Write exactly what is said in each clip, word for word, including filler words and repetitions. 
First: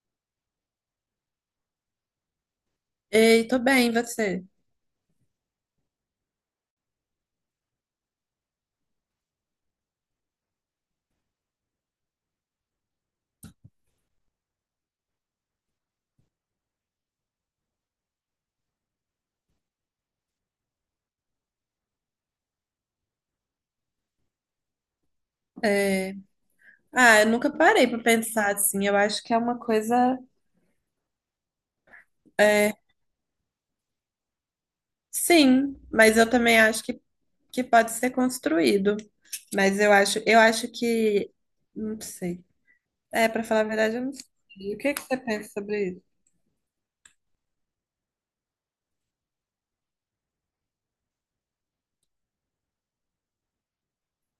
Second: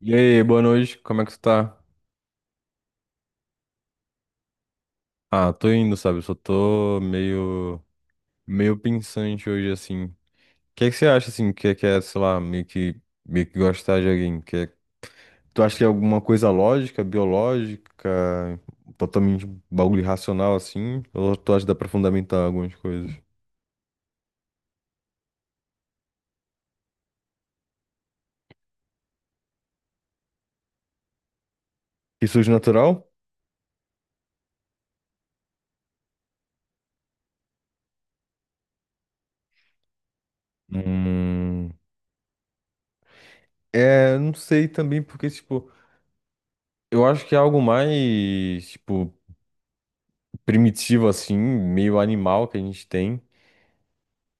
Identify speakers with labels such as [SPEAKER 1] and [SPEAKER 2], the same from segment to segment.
[SPEAKER 1] E aí, boa noite, como é que tu tá?
[SPEAKER 2] Ei, tô bem, e você?
[SPEAKER 1] Ah, tô indo, sabe? Eu Só tô meio, meio pensante hoje, assim. O que é que você acha, assim, que é, que é, sei lá, meio que, meio que gostar de alguém? Que é- Tu acha que é alguma coisa lógica, biológica, totalmente bagulho racional, assim? Ou tu acha que dá pra fundamentar algumas coisas?
[SPEAKER 2] É, Ah, eu nunca parei pra pensar assim. Eu acho que é uma coisa.
[SPEAKER 1] Que surge
[SPEAKER 2] É,
[SPEAKER 1] natural?
[SPEAKER 2] Sim, mas eu também acho que, que pode ser construído. Mas eu acho, eu acho que.
[SPEAKER 1] Hum...
[SPEAKER 2] Não sei. É, pra falar a verdade, eu não
[SPEAKER 1] É, não sei
[SPEAKER 2] sei. O que que
[SPEAKER 1] também,
[SPEAKER 2] você
[SPEAKER 1] porque,
[SPEAKER 2] pensa
[SPEAKER 1] tipo,
[SPEAKER 2] sobre isso?
[SPEAKER 1] eu acho que é algo mais, tipo, primitivo, assim, meio animal que a gente tem,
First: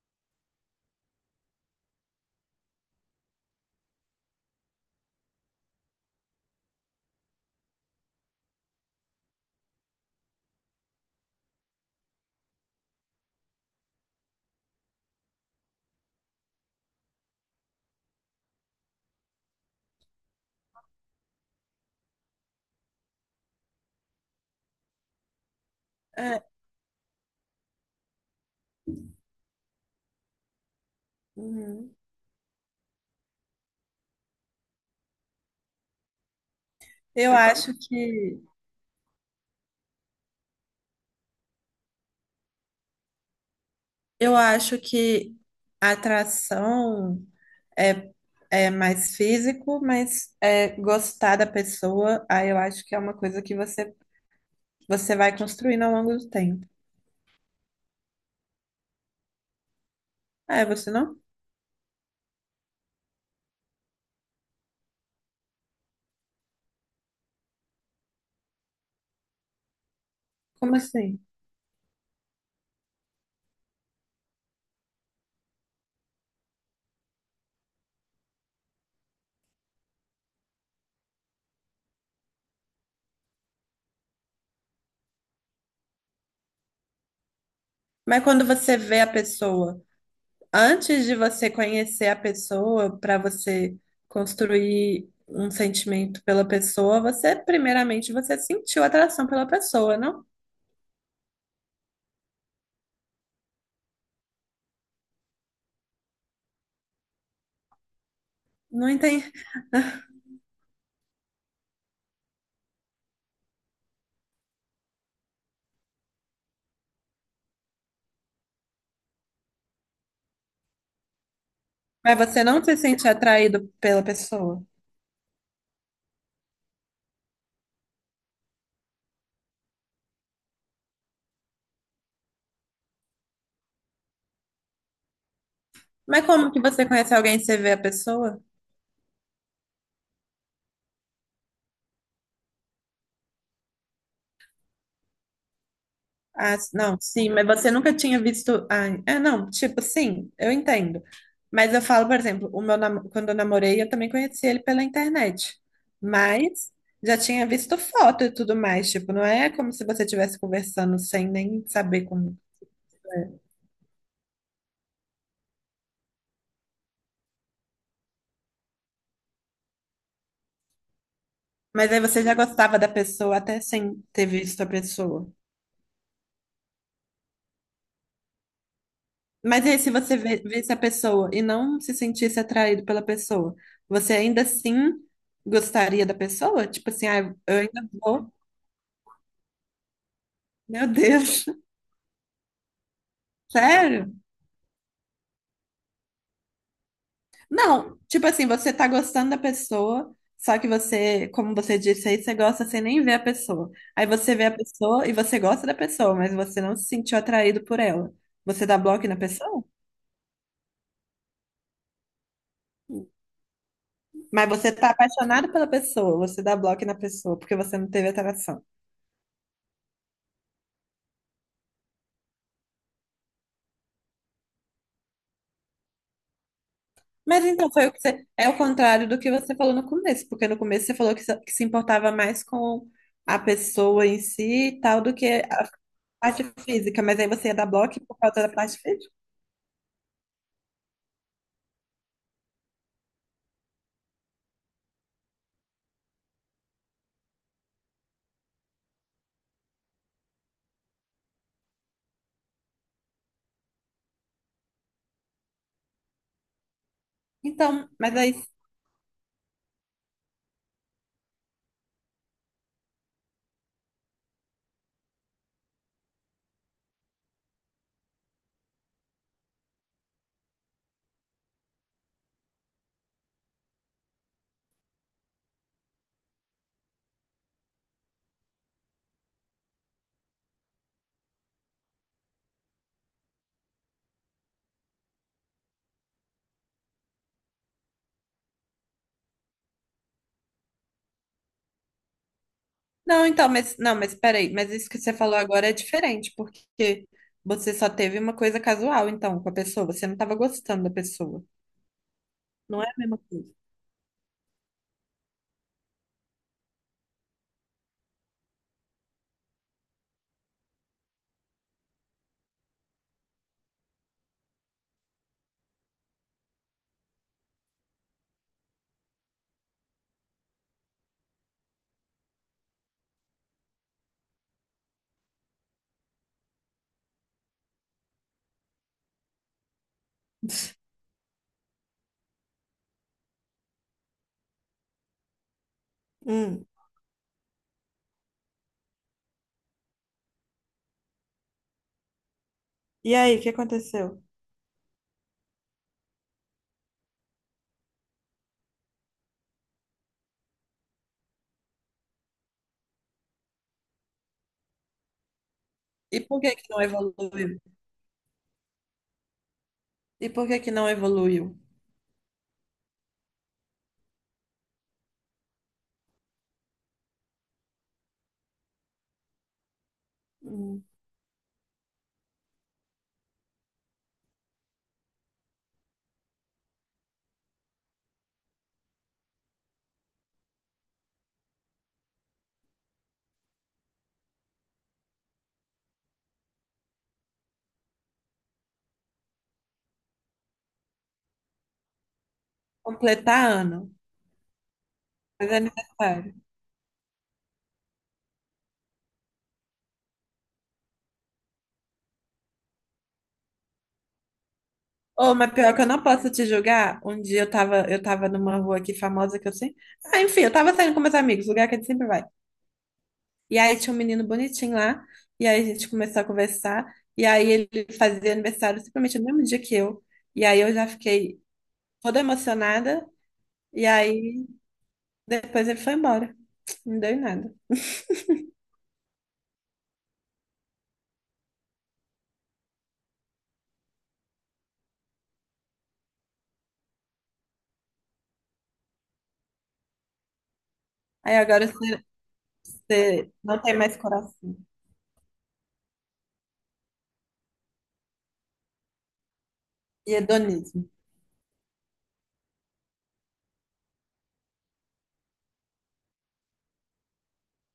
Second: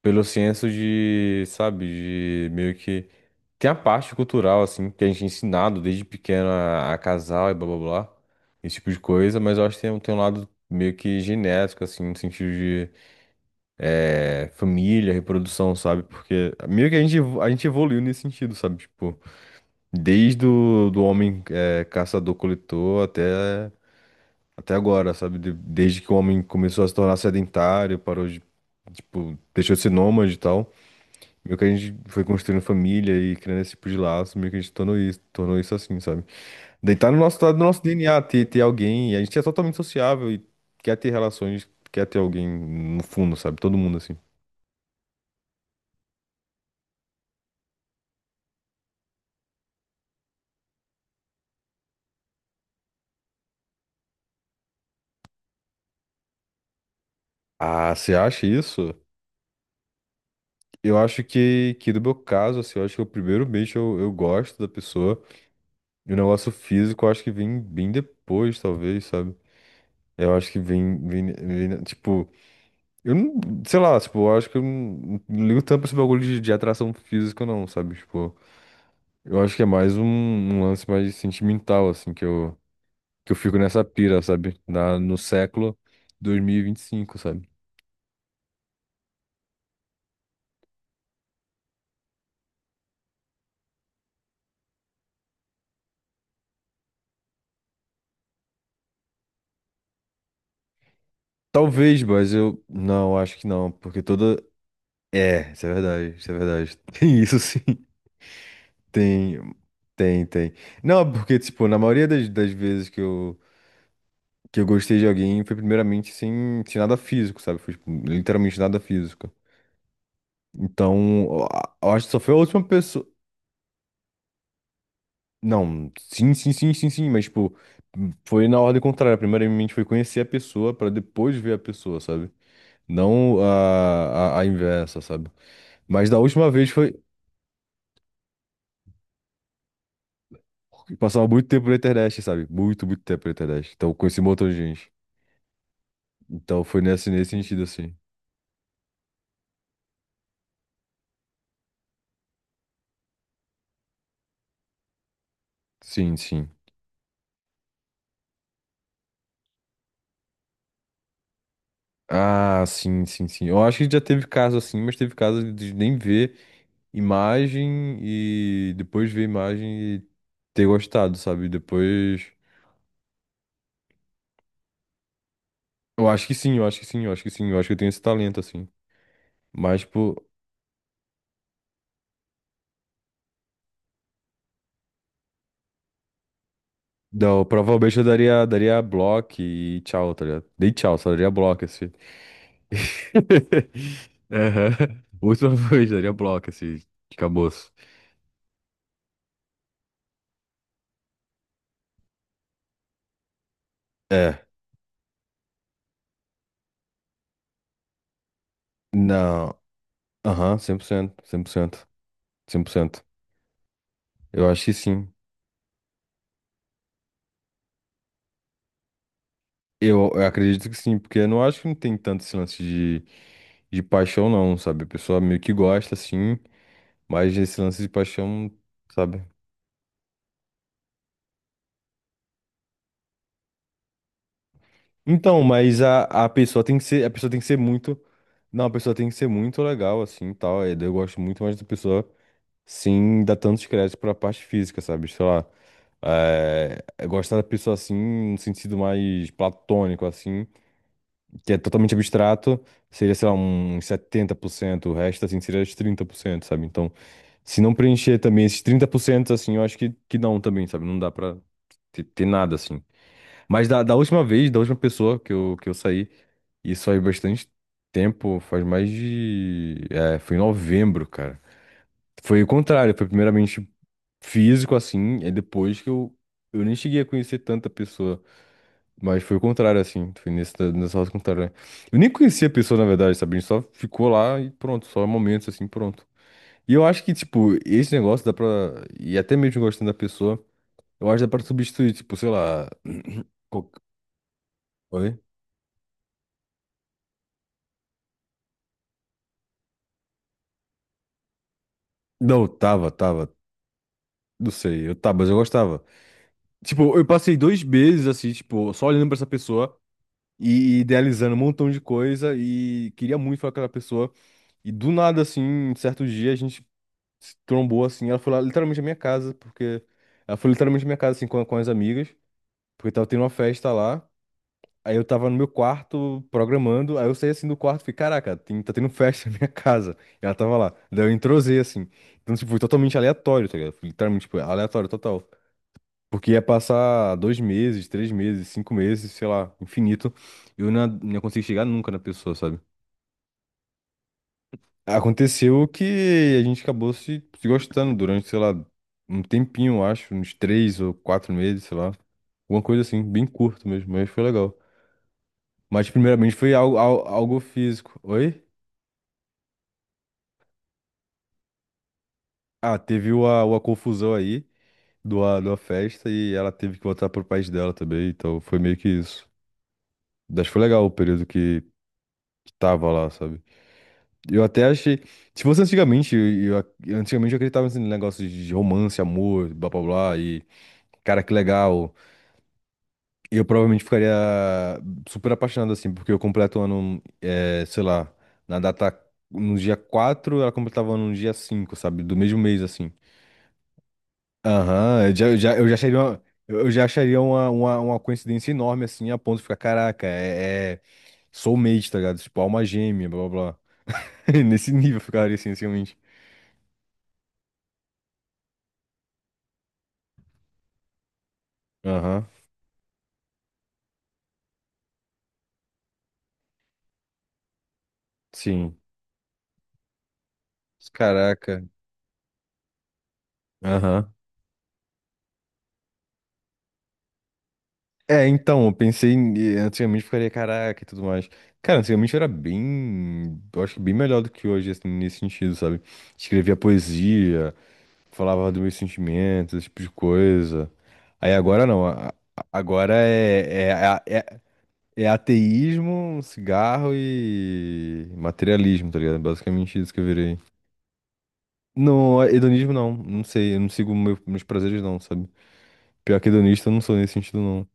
[SPEAKER 1] pelo senso de, sabe, de meio que. Tem a parte cultural, assim, que a gente é ensinado desde pequeno a, a casar e blá blá blá, esse tipo de coisa, mas eu acho que tem, um- tem um lado meio que genético, assim, no sentido de eh, família, reprodução, sabe? Porque meio que a gente, evo- a gente evoluiu nesse sentido, sabe? Tipo, desde o do homem eh, caçador-coletor até, até agora, sabe? De- desde que o homem
[SPEAKER 2] É,
[SPEAKER 1] começou a se tornar sedentário, parou de, tipo, deixou de ser nômade e tal. Meio que a gente
[SPEAKER 2] uhum.
[SPEAKER 1] foi construindo família e criando esse tipo de laço, meio que a gente tornou isso, tornou isso assim, sabe? Daí tá no
[SPEAKER 2] Eu
[SPEAKER 1] nosso, tá no
[SPEAKER 2] acho
[SPEAKER 1] nosso D N A
[SPEAKER 2] que.
[SPEAKER 1] ter, ter alguém, e a gente é totalmente sociável e quer ter relações, quer ter alguém no fundo, sabe? Todo mundo assim.
[SPEAKER 2] Eu acho que a atração é, é mais físico, mas é gostar da pessoa, aí eu acho que é uma coisa que você Você vai construindo ao longo do tempo.
[SPEAKER 1] Ah, você acha isso?
[SPEAKER 2] Ah, é você
[SPEAKER 1] Eu
[SPEAKER 2] não?
[SPEAKER 1] acho que, que no meu caso, assim, eu acho que o primeiro beijo eu, eu gosto da pessoa, e o negócio físico eu acho que vem bem depois, talvez, sabe? Eu acho que
[SPEAKER 2] Como
[SPEAKER 1] vem,
[SPEAKER 2] assim?
[SPEAKER 1] vem, vem tipo. Eu não, sei lá, tipo, eu acho que eu não, não ligo tanto pra esse bagulho de, de atração física, não, sabe? Tipo, eu acho que é mais um, um lance mais sentimental, assim, que eu, que eu fico nessa pira, sabe? Na, no século dois mil e vinte e cinco, sabe?
[SPEAKER 2] Mas quando você vê a pessoa, antes de você conhecer a pessoa, para você construir um sentimento pela pessoa, você, primeiramente, você sentiu atração pela pessoa, não?
[SPEAKER 1] Talvez, mas eu não, acho que não, porque toda. É, isso é verdade, isso é verdade. Tem isso sim.
[SPEAKER 2] Não entendi.
[SPEAKER 1] Tem, tem, tem. Não, porque, tipo, na maioria das, das vezes que eu, que eu gostei de alguém foi primeiramente sem, sem nada físico, sabe? Foi, tipo, literalmente nada físico. Então, eu acho que
[SPEAKER 2] Mas
[SPEAKER 1] só foi a
[SPEAKER 2] você não
[SPEAKER 1] última
[SPEAKER 2] se
[SPEAKER 1] pessoa.
[SPEAKER 2] sente atraído pela pessoa.
[SPEAKER 1] Não, sim, sim, sim, sim, sim, mas, tipo, foi na ordem contrária. Primeiramente foi conhecer a pessoa pra depois ver a pessoa, sabe? Não a, a, a inversa, sabe? Mas da
[SPEAKER 2] Mas
[SPEAKER 1] última
[SPEAKER 2] como que
[SPEAKER 1] vez
[SPEAKER 2] você
[SPEAKER 1] foi.
[SPEAKER 2] conhece alguém e você vê a pessoa?
[SPEAKER 1] Passava muito tempo na internet, sabe? Muito, muito tempo na internet. Então, eu conheci um montão de gente.
[SPEAKER 2] Ah,
[SPEAKER 1] Então, foi
[SPEAKER 2] não,
[SPEAKER 1] nesse,
[SPEAKER 2] sim,
[SPEAKER 1] nesse
[SPEAKER 2] mas
[SPEAKER 1] sentido,
[SPEAKER 2] você nunca
[SPEAKER 1] assim.
[SPEAKER 2] tinha visto. Ah, é, não, tipo, sim, eu entendo. Mas eu falo, por exemplo, o meu nam- quando eu namorei, eu também conheci ele pela internet.
[SPEAKER 1] Sim, sim.
[SPEAKER 2] Mas já tinha visto foto e tudo mais. Tipo, não é como se você estivesse conversando sem nem saber como.
[SPEAKER 1] Ah, sim, sim, sim. Eu acho que já teve caso assim, mas teve caso de nem ver imagem e depois ver a imagem e ter gostado, sabe?
[SPEAKER 2] Mas aí você
[SPEAKER 1] Depois.
[SPEAKER 2] já gostava da pessoa até sem ter visto a pessoa.
[SPEAKER 1] Eu acho que sim, eu acho que sim, eu acho que sim, eu acho que eu tenho esse talento, assim.
[SPEAKER 2] Mas e aí,
[SPEAKER 1] Mas,
[SPEAKER 2] se
[SPEAKER 1] tipo,
[SPEAKER 2] você vê- visse a pessoa e não se sentisse atraído pela pessoa, você ainda assim gostaria da pessoa? Tipo assim, ah,
[SPEAKER 1] não,
[SPEAKER 2] eu ainda
[SPEAKER 1] provavelmente eu
[SPEAKER 2] vou.
[SPEAKER 1] daria, daria bloco e tchau, tá ligado? Dei
[SPEAKER 2] Meu
[SPEAKER 1] tchau, só daria
[SPEAKER 2] Deus,
[SPEAKER 1] bloco, assim.
[SPEAKER 2] sério?
[SPEAKER 1] Aham. Muito provavelmente daria bloco, assim, acabou-se.
[SPEAKER 2] Não, tipo assim, você tá gostando da pessoa, só que você, como você disse aí, você gosta sem nem ver a pessoa. Aí você
[SPEAKER 1] É,
[SPEAKER 2] vê a pessoa e você gosta da pessoa, mas você não se sentiu atraído por ela. Você dá bloco na
[SPEAKER 1] não.
[SPEAKER 2] pessoa?
[SPEAKER 1] Aham, cem por cento cem por cento, cem por cento. Eu
[SPEAKER 2] Mas
[SPEAKER 1] acho que
[SPEAKER 2] você tá
[SPEAKER 1] sim.
[SPEAKER 2] apaixonado pela pessoa, você dá bloco na pessoa, porque você não teve atração.
[SPEAKER 1] Eu, eu acredito que sim, porque eu não acho que não tem tanto esse lance de, de paixão, não, sabe? A pessoa meio que gosta, sim, mas
[SPEAKER 2] Mas
[SPEAKER 1] esse
[SPEAKER 2] então
[SPEAKER 1] lance
[SPEAKER 2] foi
[SPEAKER 1] de
[SPEAKER 2] o que você, é
[SPEAKER 1] paixão,
[SPEAKER 2] o contrário do
[SPEAKER 1] sabe?
[SPEAKER 2] que você falou no começo, porque no começo você falou que se que se importava mais com a pessoa em si e tal do que
[SPEAKER 1] Então,
[SPEAKER 2] a
[SPEAKER 1] mas a, a
[SPEAKER 2] Parte
[SPEAKER 1] pessoa tem que
[SPEAKER 2] física,
[SPEAKER 1] ser, a
[SPEAKER 2] mas aí
[SPEAKER 1] pessoa tem que
[SPEAKER 2] você ia
[SPEAKER 1] ser
[SPEAKER 2] dar
[SPEAKER 1] muito.
[SPEAKER 2] bloco por causa da
[SPEAKER 1] Não, a
[SPEAKER 2] parte
[SPEAKER 1] pessoa tem
[SPEAKER 2] física?
[SPEAKER 1] que ser muito legal, assim, e tal. E daí eu gosto muito mais da pessoa sem dar tantos créditos pra parte física, sabe? Sei lá. É, é gostar da pessoa assim, no sentido mais platônico, assim. Que é totalmente abstrato, seria, sei lá, uns setenta por cento, o resto, assim, seria os trinta por cento, sabe? Então, se não
[SPEAKER 2] Então, mas
[SPEAKER 1] preencher
[SPEAKER 2] aí.
[SPEAKER 1] também esses trinta por cento assim, eu acho que, que não também, sabe? Não dá pra ter, ter nada, assim. Mas da, da última vez, da última pessoa que eu, que eu saí, isso faz bastante tempo, faz mais de... É, foi em novembro, cara. Foi o contrário, foi primeiramente físico, assim, é depois que eu, eu nem cheguei a conhecer tanta pessoa. Mas foi o contrário, assim. Foi nesse, da- nessa roça contrária, né? Eu nem conhecia a pessoa, na verdade, sabe? A gente só ficou lá e pronto, só momentos assim, pronto. E eu acho que, tipo, esse negócio dá pra. E até mesmo gostando da pessoa, eu acho que dá pra substituir, tipo, sei lá.
[SPEAKER 2] Não, então,
[SPEAKER 1] qual-
[SPEAKER 2] mas não, mas peraí, mas isso que você
[SPEAKER 1] Oi?
[SPEAKER 2] falou agora é diferente, porque você só teve uma coisa casual, então, com a pessoa, você não estava gostando da pessoa.
[SPEAKER 1] Não,
[SPEAKER 2] Não é
[SPEAKER 1] tava,
[SPEAKER 2] a mesma
[SPEAKER 1] tava.
[SPEAKER 2] coisa.
[SPEAKER 1] Não sei, eu tava, mas eu gostava. Tipo, eu passei dois meses, assim, tipo, só olhando pra essa pessoa e idealizando um montão de coisa e queria muito falar com aquela pessoa. E do nada, assim, certo dia, a gente se trombou assim. Ela foi lá literalmente na minha casa, porque. Ela foi literalmente na minha casa, assim, com, com as amigas, porque tava tendo uma festa lá. Aí eu tava no meu quarto programando, aí eu saí assim do quarto e fiquei, caraca, tem- tá tendo festa na minha casa. E ela tava lá. Daí eu entrosei assim. Então, tipo, foi totalmente aleatório, tá ligado? Foi literalmente, tipo, aleatório total. Porque ia
[SPEAKER 2] Hum.
[SPEAKER 1] passar dois meses, três meses, cinco meses, sei lá, infinito. E eu não, não ia conseguir chegar nunca na pessoa, sabe?
[SPEAKER 2] E aí, o que aconteceu?
[SPEAKER 1] Aconteceu que a gente acabou se, se gostando durante, sei lá, um tempinho, eu acho, uns três ou quatro meses, sei lá. Alguma coisa assim, bem curto mesmo, mas foi legal. Mas
[SPEAKER 2] E
[SPEAKER 1] primeiramente
[SPEAKER 2] por
[SPEAKER 1] foi
[SPEAKER 2] que que
[SPEAKER 1] algo,
[SPEAKER 2] não
[SPEAKER 1] al- algo
[SPEAKER 2] evoluiu?
[SPEAKER 1] físico. Oi?
[SPEAKER 2] E por que que não evoluiu?
[SPEAKER 1] Ah, teve uma, uma confusão aí do a, da festa e ela teve que voltar pro país dela também, então foi meio que isso. Mas foi legal
[SPEAKER 2] Hum.
[SPEAKER 1] o período que, que tava lá, sabe? Eu até achei. Se fosse antigamente, eu, eu- antigamente eu acreditava nesse negócio de romance, amor, blá blá blá, e cara, que legal. Eu provavelmente ficaria super apaixonado, assim, porque eu completo o ano, eh, sei lá, na data, no dia quatro, ela completava o ano no dia cinco, sabe? Do mesmo mês, assim.
[SPEAKER 2] Completar ano,
[SPEAKER 1] Aham, eu já, eu já,
[SPEAKER 2] fazer
[SPEAKER 1] eu já acharia uma,
[SPEAKER 2] aniversário.
[SPEAKER 1] eu já acharia uma, uma, uma coincidência enorme, assim, a ponto de ficar, caraca, é, é soulmate, tá ligado? Tipo, alma gêmea, blá, blá, blá. Nesse nível eu ficaria,
[SPEAKER 2] Ô,
[SPEAKER 1] assim,
[SPEAKER 2] mas pior que eu
[SPEAKER 1] realmente.
[SPEAKER 2] não posso te julgar. Um dia eu tava, eu tava numa rua aqui famosa que eu sei. Ah, enfim, eu tava saindo com meus amigos, lugar que a gente sempre vai.
[SPEAKER 1] Aham,
[SPEAKER 2] E aí tinha um menino bonitinho lá, e aí a gente começou a conversar, e aí ele fazia
[SPEAKER 1] sim.
[SPEAKER 2] aniversário simplesmente no mesmo dia que eu. E aí eu já fiquei
[SPEAKER 1] Caraca.
[SPEAKER 2] toda emocionada, e
[SPEAKER 1] Aham.
[SPEAKER 2] aí depois ele foi embora. Não deu em nada.
[SPEAKER 1] É, então, eu pensei, em- antigamente eu ficaria caraca e tudo mais. Cara, antigamente era bem, eu acho que bem melhor do que hoje, assim, nesse sentido, sabe? Escrevia poesia, falava dos meus sentimentos, esse tipo de coisa. Aí
[SPEAKER 2] Aí
[SPEAKER 1] agora
[SPEAKER 2] agora
[SPEAKER 1] não,
[SPEAKER 2] você,
[SPEAKER 1] a- a- agora
[SPEAKER 2] você não
[SPEAKER 1] é,
[SPEAKER 2] tem mais
[SPEAKER 1] é, é, é
[SPEAKER 2] coração.
[SPEAKER 1] é ateísmo, cigarro e materialismo, tá ligado? Basicamente isso que eu
[SPEAKER 2] E
[SPEAKER 1] virei.
[SPEAKER 2] hedonismo.
[SPEAKER 1] Não, hedonismo não, não sei, eu não sigo meu- meus prazeres não, sabe? Pior que hedonista eu não sou nesse sentido não.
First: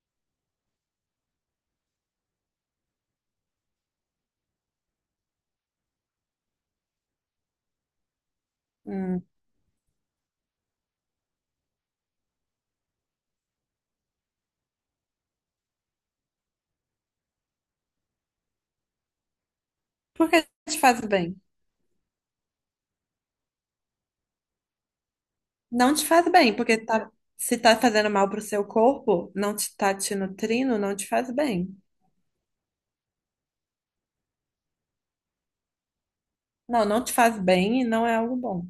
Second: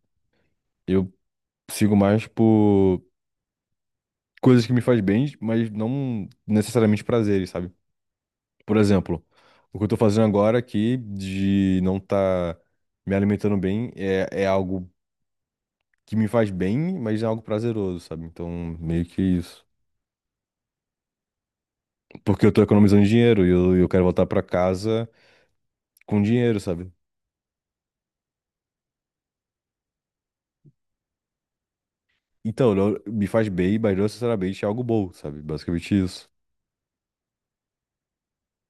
[SPEAKER 1] Eu sigo mais por coisas que me faz bem, mas não necessariamente prazeres, sabe? Por
[SPEAKER 2] Hum.
[SPEAKER 1] exemplo, o que eu tô fazendo agora aqui de não tá me alimentando bem é, é algo que me faz bem, mas é algo prazeroso, sabe? Então, meio que isso.
[SPEAKER 2] Por que te faz bem?
[SPEAKER 1] Porque eu tô economizando dinheiro e eu, eu quero voltar pra casa
[SPEAKER 2] Não te
[SPEAKER 1] com
[SPEAKER 2] faz bem,
[SPEAKER 1] dinheiro,
[SPEAKER 2] porque
[SPEAKER 1] sabe?
[SPEAKER 2] tá, se tá fazendo mal pro seu corpo, não te tá te nutrindo, não te faz bem.
[SPEAKER 1] Então, não- me faz bem, mas não necessariamente é algo bom, sabe? Basicamente isso.
[SPEAKER 2] Não, não te faz bem e não é algo bom.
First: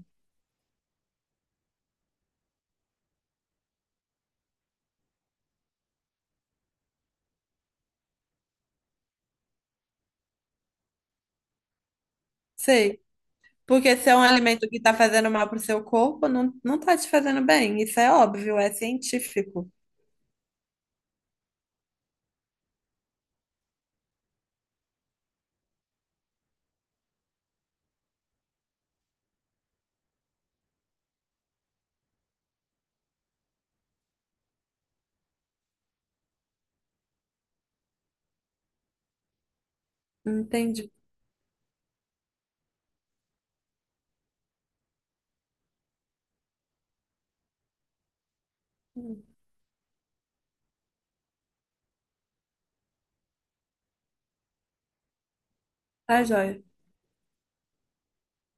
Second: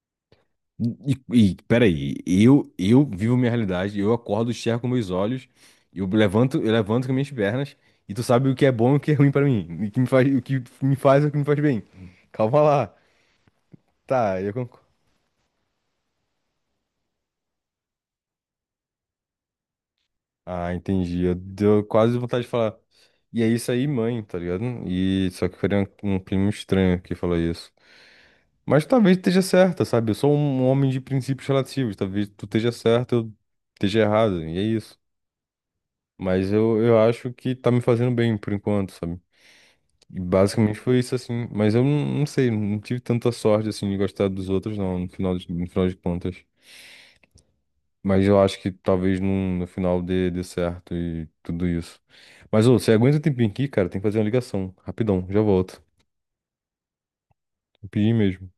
[SPEAKER 1] E, e peraí, eu, eu vivo minha realidade, eu acordo, enxergo com meus olhos, eu levanto, eu levanto com minhas pernas, e tu sabe o que é bom e o que é ruim pra mim, e o que me faz, o que me faz e o que me faz bem. Calma lá.
[SPEAKER 2] Sei. Porque se é um
[SPEAKER 1] Tá, eu
[SPEAKER 2] alimento que
[SPEAKER 1] concordo.
[SPEAKER 2] tá fazendo mal pro seu corpo, não, não tá te fazendo bem. Isso é óbvio, é científico.
[SPEAKER 1] Ah, entendi. Eu deu quase vontade de falar. E é isso aí, mãe, tá ligado? E só que foi um, um primo estranho que falou isso. Mas talvez esteja certa, sabe? Eu sou um um homem de princípios relativos. Talvez tu esteja certo, eu esteja errado. E é isso. Mas eu, eu acho que tá me fazendo bem por enquanto, sabe? E basicamente
[SPEAKER 2] Entendi.
[SPEAKER 1] foi isso, assim. Mas eu não, não sei, não tive tanta sorte, assim, de gostar dos outros, não, no final de, no final de contas. Mas eu acho que talvez num- no final dê, dê certo e tudo isso. Mas, ô, você aguenta um tempinho aqui, cara? Tem que fazer uma ligação. Rapidão, já volto.
[SPEAKER 2] Tá, joia.
[SPEAKER 1] Rapidinho mesmo.